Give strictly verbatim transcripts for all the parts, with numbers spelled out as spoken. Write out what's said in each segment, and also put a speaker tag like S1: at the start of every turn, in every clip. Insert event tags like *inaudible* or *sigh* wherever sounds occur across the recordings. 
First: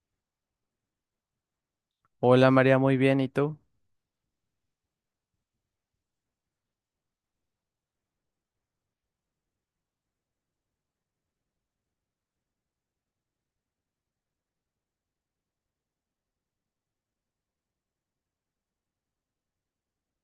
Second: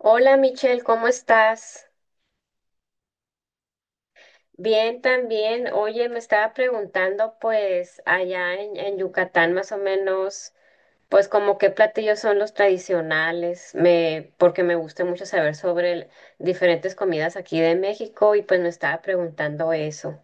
S1: Hola Michelle, ¿cómo estás?
S2: Hola María, muy bien, ¿y tú?
S1: Bien también. Oye, me estaba preguntando pues allá en, en Yucatán más o menos, pues como qué platillos son los tradicionales, me, porque me gusta mucho saber sobre el- diferentes comidas aquí de México y pues me estaba preguntando eso.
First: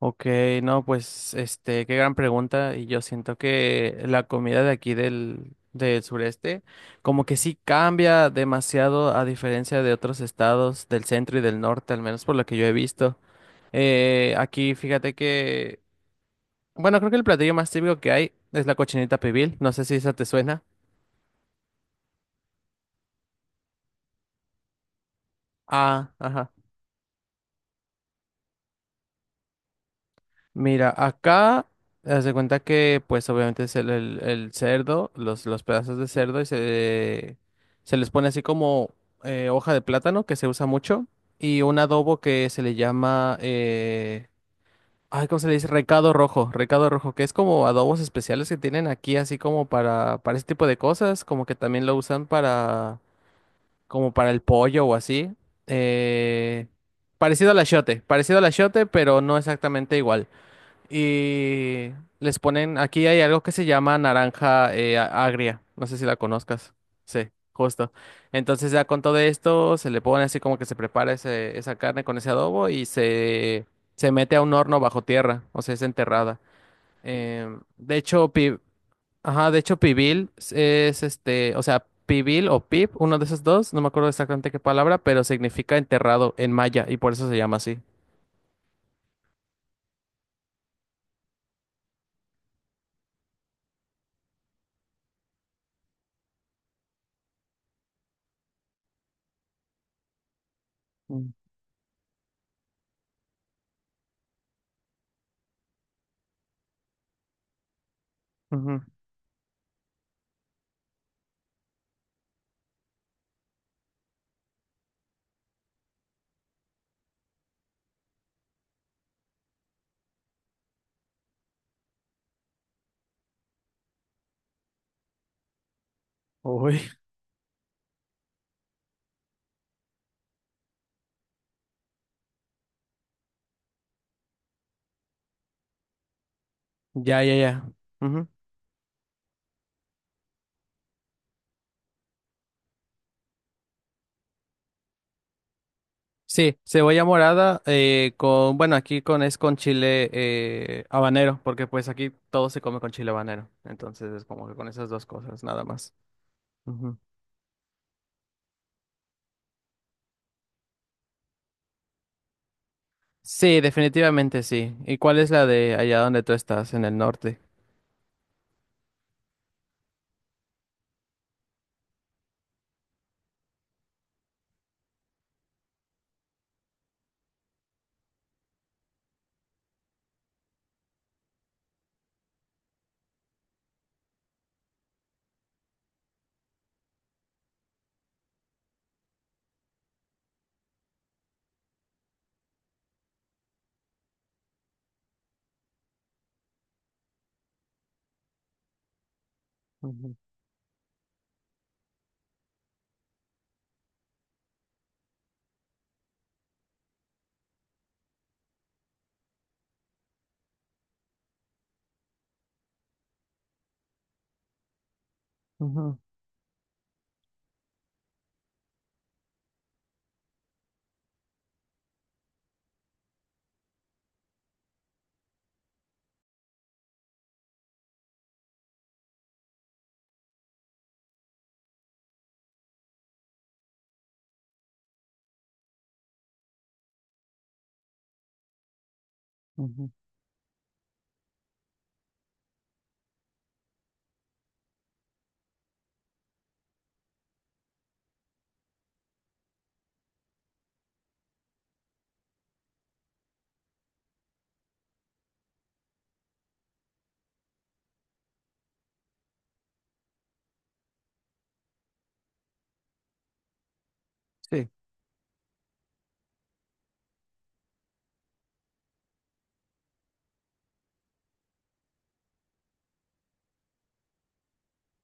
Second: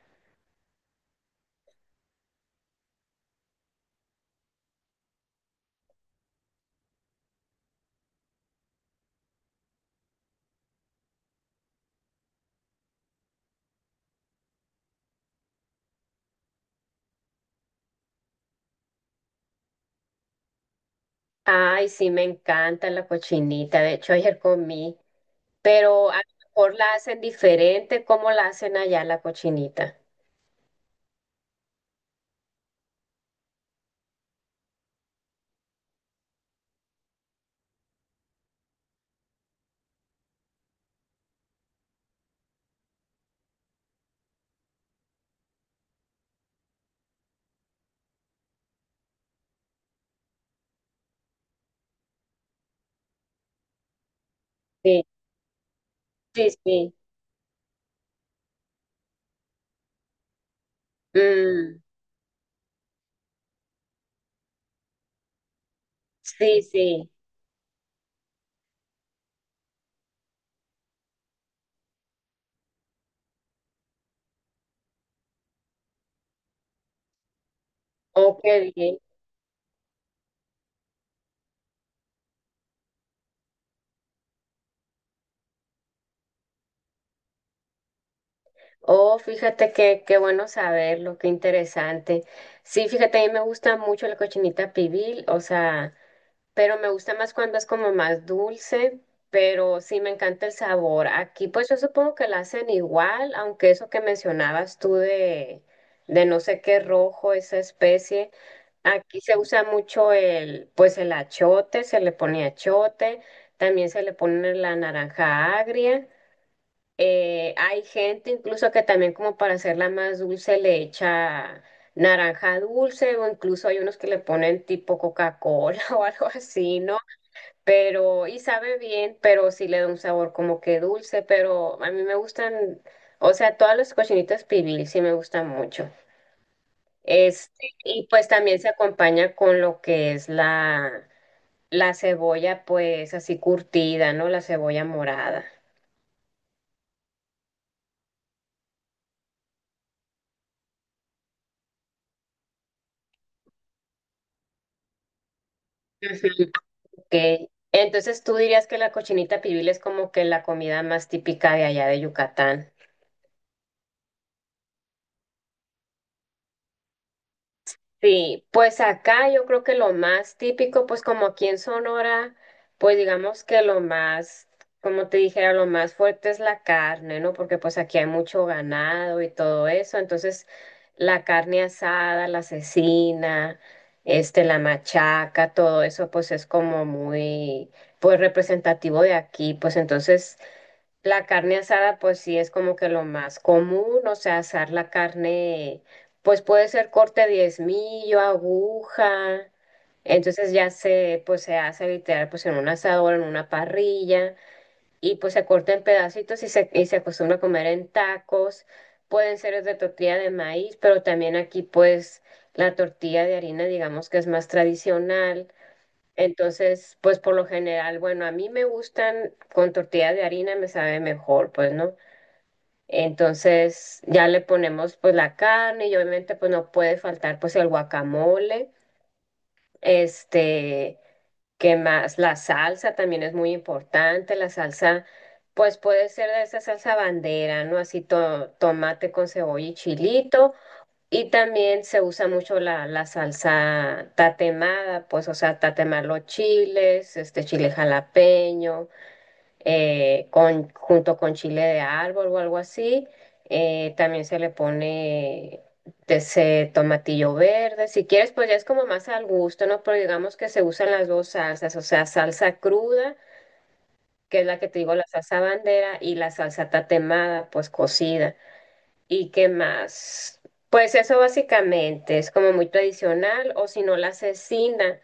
S2: Ok, no, pues este, qué gran pregunta. Y yo siento que la comida de aquí del, del sureste, como que sí cambia demasiado a diferencia de otros estados del centro y del norte, al menos por lo que yo he visto. Eh, aquí fíjate que Bueno, creo que el platillo más típico que hay es la cochinita pibil. No sé si esa te suena.
S1: Ay, sí, me encanta la cochinita, de hecho ayer comí, pero
S2: Ah,
S1: a lo
S2: ajá.
S1: mejor la hacen diferente, ¿cómo la hacen allá la cochinita?
S2: Mira, acá haz de cuenta que, pues, obviamente es el, el- el cerdo, los, los pedazos de cerdo y se, se les pone así como eh, hoja de plátano que se usa mucho y un adobo que se le llama, eh, ay, ¿cómo se le dice? Recado rojo, recado rojo, que es como adobos especiales que tienen aquí así como para para ese tipo de cosas, como que también lo usan para como para el pollo o
S1: Sí,
S2: así.
S1: sí,
S2: Eh,
S1: sí.
S2: parecido al achiote, parecido al achiote, pero no exactamente igual.
S1: Mm,
S2: Y les ponen, aquí hay algo que se llama naranja eh, a- agria, no sé si la
S1: sí,
S2: conozcas.
S1: sí.
S2: Sí, justo. Entonces ya con todo esto se le pone así como que se prepara ese- esa carne con ese adobo y se, se mete a un horno bajo tierra, o sea, es enterrada. Em, de hecho,
S1: Oh,
S2: pi-
S1: qué bien.
S2: ajá, de hecho, pibil es este, o sea, pibil o pip, uno de esos dos, no me acuerdo exactamente qué palabra, pero significa enterrado en maya y por eso se llama así.
S1: Oh, fíjate que qué bueno saberlo, qué interesante. Sí, fíjate, a mí me gusta mucho la cochinita pibil, o sea, pero me gusta más cuando es como más dulce, pero sí me encanta el sabor.
S2: Mm.
S1: Aquí pues yo supongo que la hacen igual, aunque eso que mencionabas tú de, de no sé qué rojo, esa especie,
S2: Ujú.
S1: aquí se usa mucho el, pues el achote, se le pone achote, también se le pone la naranja agria. Eh, hay gente incluso que también como para hacerla más dulce le echa naranja dulce o incluso hay unos que le ponen tipo Coca-Cola *laughs* o algo así,
S2: Uy.
S1: ¿no? Pero y sabe bien, pero sí le da un sabor como que dulce, pero a mí me gustan, o sea, todas las cochinitas pibil sí me gustan mucho.
S2: Ya, ya, ya.
S1: Este, y
S2: Ujú.
S1: pues también se acompaña con lo que es la la cebolla pues así curtida, ¿no? La cebolla morada.
S2: Sí, cebolla morada eh, con, bueno, aquí con es con chile eh, habanero, porque pues aquí todo se come con chile habanero, entonces es como que con esas dos cosas, nada más.
S1: Ujú.
S2: Ujú.
S1: Ok. Entonces tú dirías que la cochinita pibil es como que la comida más típica de allá de Yucatán.
S2: Sí, definitivamente sí. ¿Y cuál es la de allá donde tú estás, en el norte?
S1: Sí, pues acá yo creo que lo más típico, pues como aquí en Sonora, pues digamos que lo más, como te dijera, lo más fuerte es la carne, ¿no? Porque pues aquí hay mucho ganado y todo eso, entonces la carne asada, la cecina, este, la machaca, todo eso pues es como muy, pues representativo de aquí, pues entonces... La carne asada, pues sí es como que lo más común, o sea, asar la carne, pues puede ser corte diezmillo, aguja,
S2: Ujú,
S1: entonces ya se, pues se hace literal, pues en un asador, en una parrilla, y pues se corta en pedacitos y se, y se acostumbra a comer en tacos, pueden ser de tortilla de maíz, pero también aquí pues la tortilla de harina, digamos que es más tradicional.
S2: ujú,
S1: Entonces, pues por lo general, bueno, a mí me gustan con tortilla de harina, me sabe mejor, pues, ¿no? Entonces, ya le ponemos pues la carne y obviamente pues no puede faltar pues el guacamole, este, ¿qué más? La salsa también es muy importante, la salsa pues puede ser de esa salsa bandera, ¿no? Así to- tomate con cebolla y
S2: ujú.
S1: chilito y también se usa mucho la, la salsa tatemada, pues, o sea, tatemar los chiles, este chile jalapeño, eh, con, junto con chile de árbol o algo así. Eh, también se le pone de ese tomatillo verde. Si quieres, pues ya es como más al gusto, ¿no? Pero digamos que se usan las dos salsas, o sea, salsa cruda, que es la
S2: Sí.
S1: que te digo, la salsa bandera, y la salsa tatemada, pues cocida. ¿Y qué más? Pues eso básicamente es como muy tradicional, o si no la cecina,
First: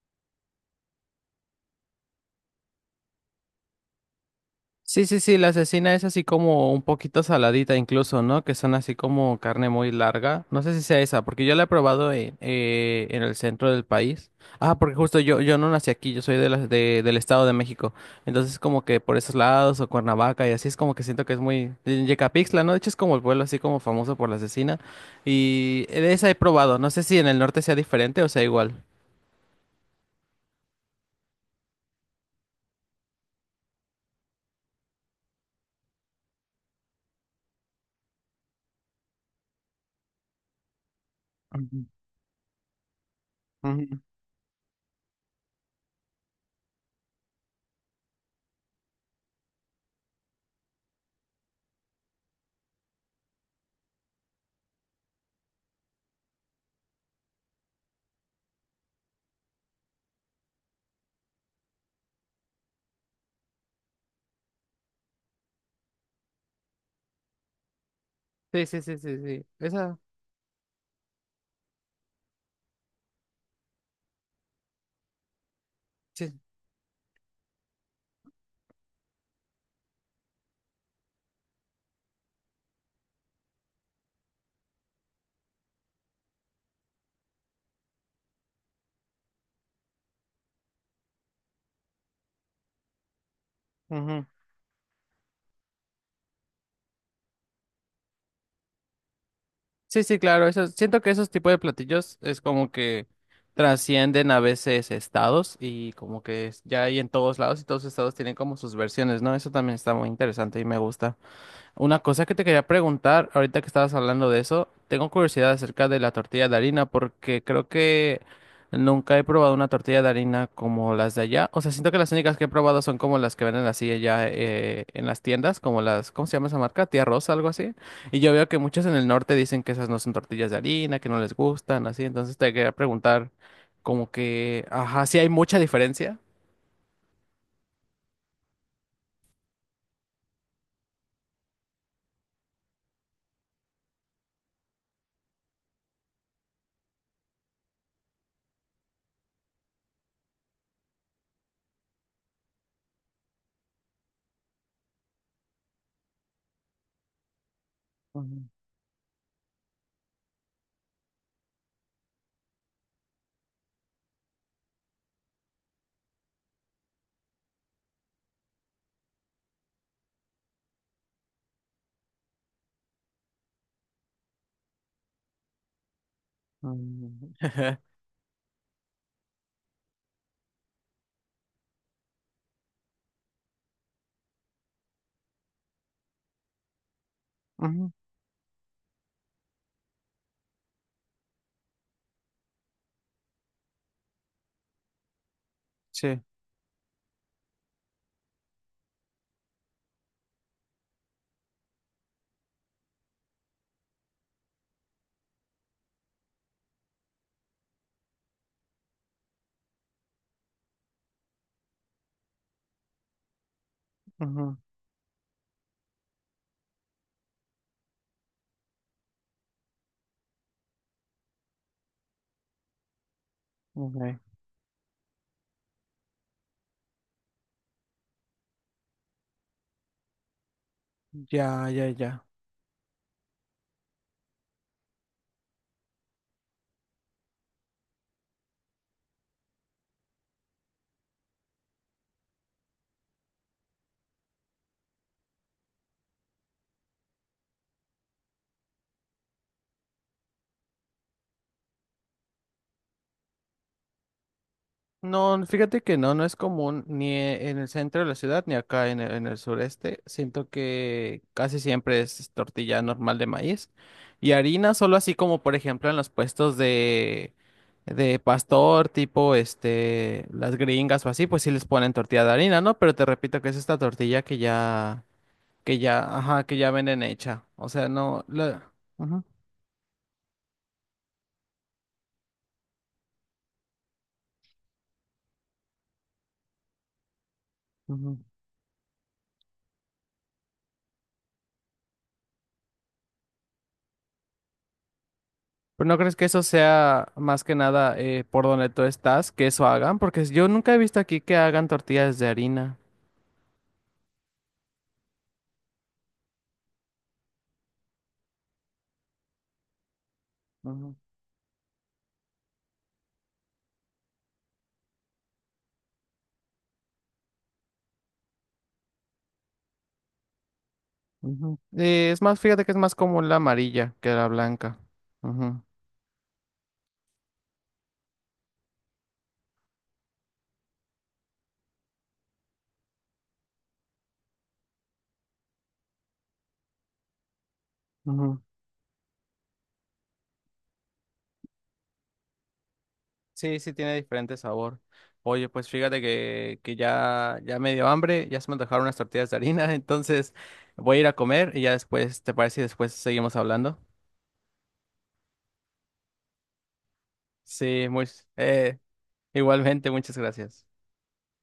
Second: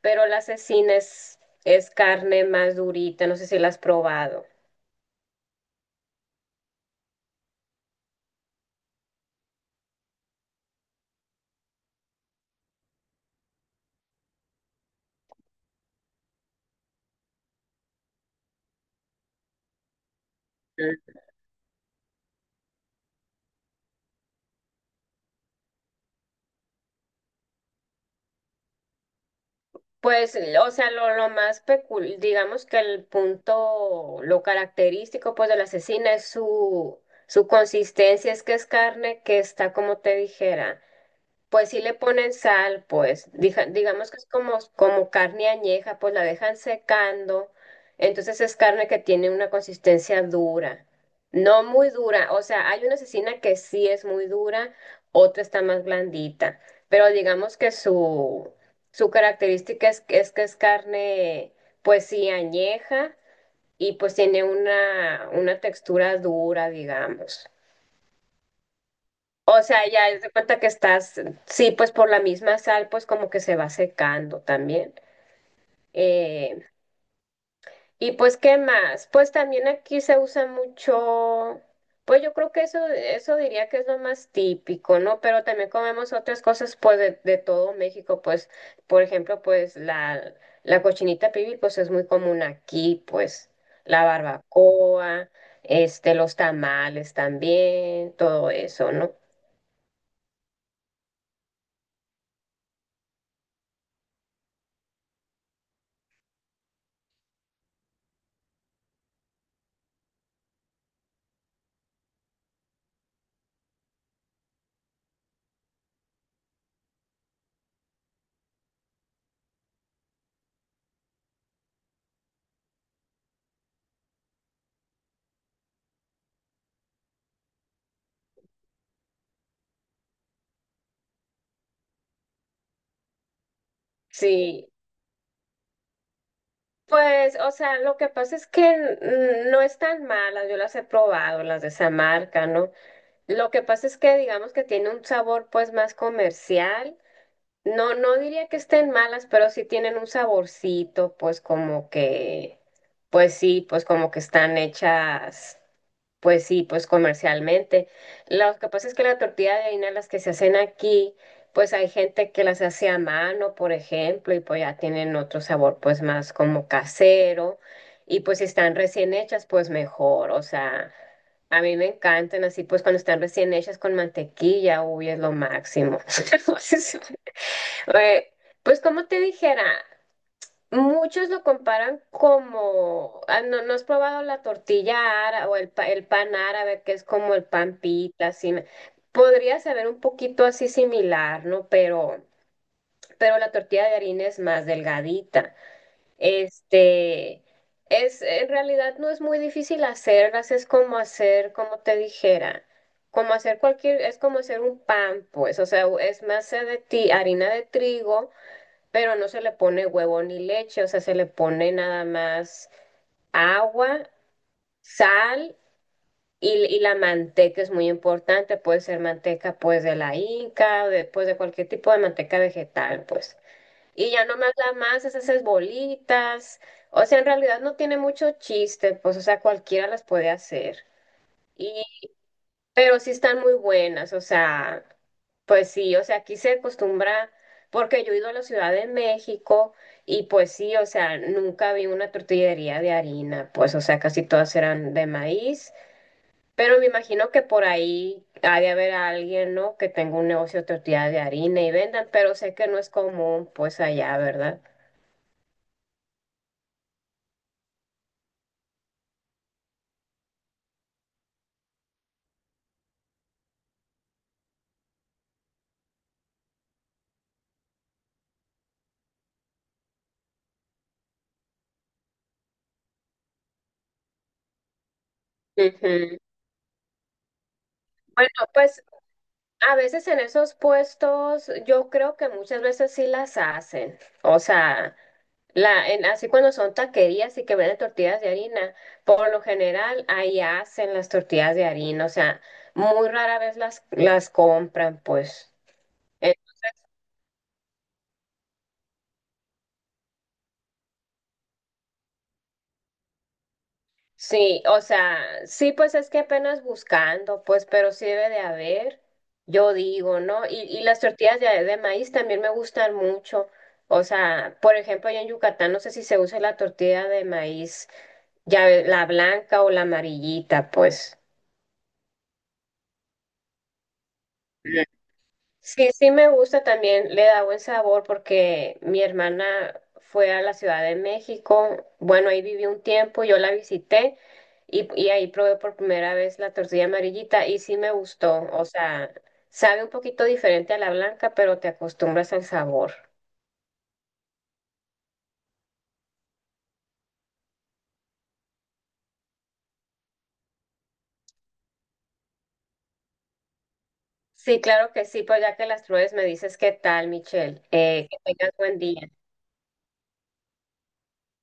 S1: pero la cecina es, es carne más durita, no sé si la has probado.
S2: Sí, sí, sí, la asesina es así como un poquito saladita incluso, ¿no? Que son así como carne muy larga. No sé si sea esa, porque yo la he probado en, eh, en el centro del país. Ah, porque justo yo, yo no nací aquí, yo soy de las de, del Estado de México. Entonces como que por esos lados o Cuernavaca y así es como que
S1: Mm.
S2: siento que es muy... en Yecapixtla, ¿no? De hecho es como el pueblo así como famoso por la asesina. Y de esa he probado. No sé si en el norte sea diferente o sea igual.
S1: Pues, o sea, lo, lo más pecul, digamos que el punto, lo característico pues de la cecina es su, su consistencia, es que es carne que está, como te dijera. Pues sí
S2: Ujú,
S1: le ponen sal, pues dija-
S2: ujú.
S1: digamos que es como, como carne añeja, pues la dejan secando, entonces es carne que tiene una consistencia dura, no muy dura, o sea, hay una cecina que sí es muy dura, otra está más blandita, pero digamos que su, su característica es, que- es que es carne, pues sí, añeja y pues tiene una, una textura dura, digamos.
S2: Sí, sí, sí, sí, sí.
S1: O sea,
S2: Esa...
S1: ya es de cuenta que estás, sí, pues por la misma sal, pues como que se va secando también.
S2: sí.
S1: Eh, y pues, ¿qué más? Pues también aquí se usa mucho, pues yo creo que eso, eso diría que es lo más típico, ¿no? Pero también comemos otras cosas, pues, de, de todo México, pues, por ejemplo, pues la, la cochinita pibil, pues es muy común aquí, pues, la
S2: Ujú.
S1: barbacoa, este, los tamales también, todo eso, ¿no?
S2: Sí, sí, claro, eso, siento que esos tipos de platillos es como que trascienden a veces estados y como que es- ya hay en todos lados y todos los estados tienen como sus versiones, ¿no? Eso también está muy interesante y me gusta. Una cosa que te quería preguntar, ahorita que estabas hablando de eso, tengo curiosidad acerca de la tortilla de harina, porque creo que nunca he probado una tortilla de harina como las de allá. O sea, siento que las únicas que he probado son como las que venden así allá eh, en las tiendas, como las, ¿cómo se llama esa marca? Tía Rosa, algo así. Y yo veo que muchos en el norte dicen que esas no son tortillas de harina, que no les gustan, así. Entonces te quería preguntar, como que,
S1: Sí.
S2: ajá, sí hay mucha diferencia.
S1: Pues, o sea, lo que pasa es que mm, no están malas, yo las he probado, las de esa marca, ¿no? Lo que pasa es que digamos que tiene un sabor pues más comercial. No, no diría que estén malas, pero sí tienen un saborcito, pues como que, pues sí, pues como que están hechas. Pues sí, pues comercialmente.
S2: Ujú,
S1: Lo que pasa es que la tortilla de harina, las que se hacen aquí, pues hay gente que las hace a mano, por ejemplo, y pues ya tienen otro sabor, pues más como casero. Y pues si están recién hechas, pues mejor. O sea, a mí me encantan así, pues cuando están recién hechas con mantequilla, uy, es lo máximo. *laughs* Entonces,
S2: ujú, *laughs*
S1: Eh, pues como te dijera. Muchos lo comparan como, ah, no, no has probado la tortilla árabe o el, pa- el pan árabe, que es como el pan
S2: ujú,
S1: pita, así. me- Podría saber un poquito así similar, ¿no? Pero, pero la tortilla de harina es más delgadita.
S2: sí.
S1: Este, es, en realidad no es muy difícil hacerlas, es como hacer, como te dijera, como hacer cualquier, es como hacer un pan, pues, o sea, es masa de ti, harina de trigo pero no se le pone huevo ni leche, o sea, se le pone nada más agua,
S2: Ujú,
S1: sal y, y la manteca es muy importante, puede ser manteca pues de la inca, o de, pues, de cualquier tipo de manteca vegetal, pues. Y
S2: ok.
S1: ya nomás la masas, haces bolitas, o sea, en realidad no tiene mucho chiste, pues, o sea, cualquiera las puede hacer.
S2: Ya, ya, ya.
S1: Pero sí están muy buenas, o sea, pues sí, o sea, aquí se acostumbra, porque yo he ido a la Ciudad de México y pues sí, o sea, nunca vi una tortillería de harina, pues o sea, casi todas eran de maíz, pero me imagino que por ahí ha de haber alguien, ¿no? Que tenga un negocio de tortilla de harina y vendan, pero sé que no es común, pues allá, ¿verdad?
S2: No, fíjate que no, no es común ni e- en el centro de la ciudad ni acá en el, en el sureste. Siento que casi siempre es tortilla normal de maíz y harina, solo así como por ejemplo en los puestos de, de pastor, tipo este, las gringas o así, pues sí les ponen tortilla de harina, ¿no? Pero te repito que es esta tortilla que ya, que ya,
S1: Ujú.
S2: ajá, que ya venden hecha. O sea, no,
S1: Bueno,
S2: la...
S1: pues
S2: Ujú,
S1: a veces en esos puestos yo creo que muchas veces sí las hacen, o sea... La, en- así cuando son taquerías y que venden
S2: ujú.
S1: tortillas de harina, por lo general ahí hacen las tortillas de harina, o sea, muy rara vez las, las compran, pues.
S2: Pero ¿no crees que
S1: Eh,
S2: eso sea más que nada eh, por donde tú estás, que eso hagan? Porque yo nunca he visto aquí que hagan tortillas de harina.
S1: sí, o sea, sí, pues es que apenas buscando, pues, pero sí debe de haber, yo digo, ¿no? Y, y
S2: Ujú,
S1: las tortillas de, de maíz también me gustan mucho. O sea, por ejemplo, allá en Yucatán no sé si se usa la tortilla de maíz, ya ve- la blanca o la amarillita, pues.
S2: ujú. Eh, es más, fíjate que es más común la amarilla que la blanca. Ujú,
S1: Sí, sí me gusta también, le da buen sabor porque mi hermana fue a la Ciudad de México, bueno, ahí viví un tiempo, yo la visité y, y ahí probé por primera vez la tortilla amarillita y sí me
S2: ujú.
S1: gustó, o sea, sabe un poquito diferente a la blanca, pero te acostumbras al sabor.
S2: Sí, sí, tiene diferente sabor. Oye, pues fíjate que, que ya, ya me dio hambre, ya se me antojaron unas tortillas de harina, *laughs* entonces voy a ir a comer y ya después, ¿te parece? Y después seguimos hablando.
S1: Sí, claro que sí, pues ya que las pruebes me dices qué tal, Michelle,
S2: Sí, muy,
S1: eh, que tengas
S2: eh,
S1: buen día.
S2: igualmente, muchas gracias.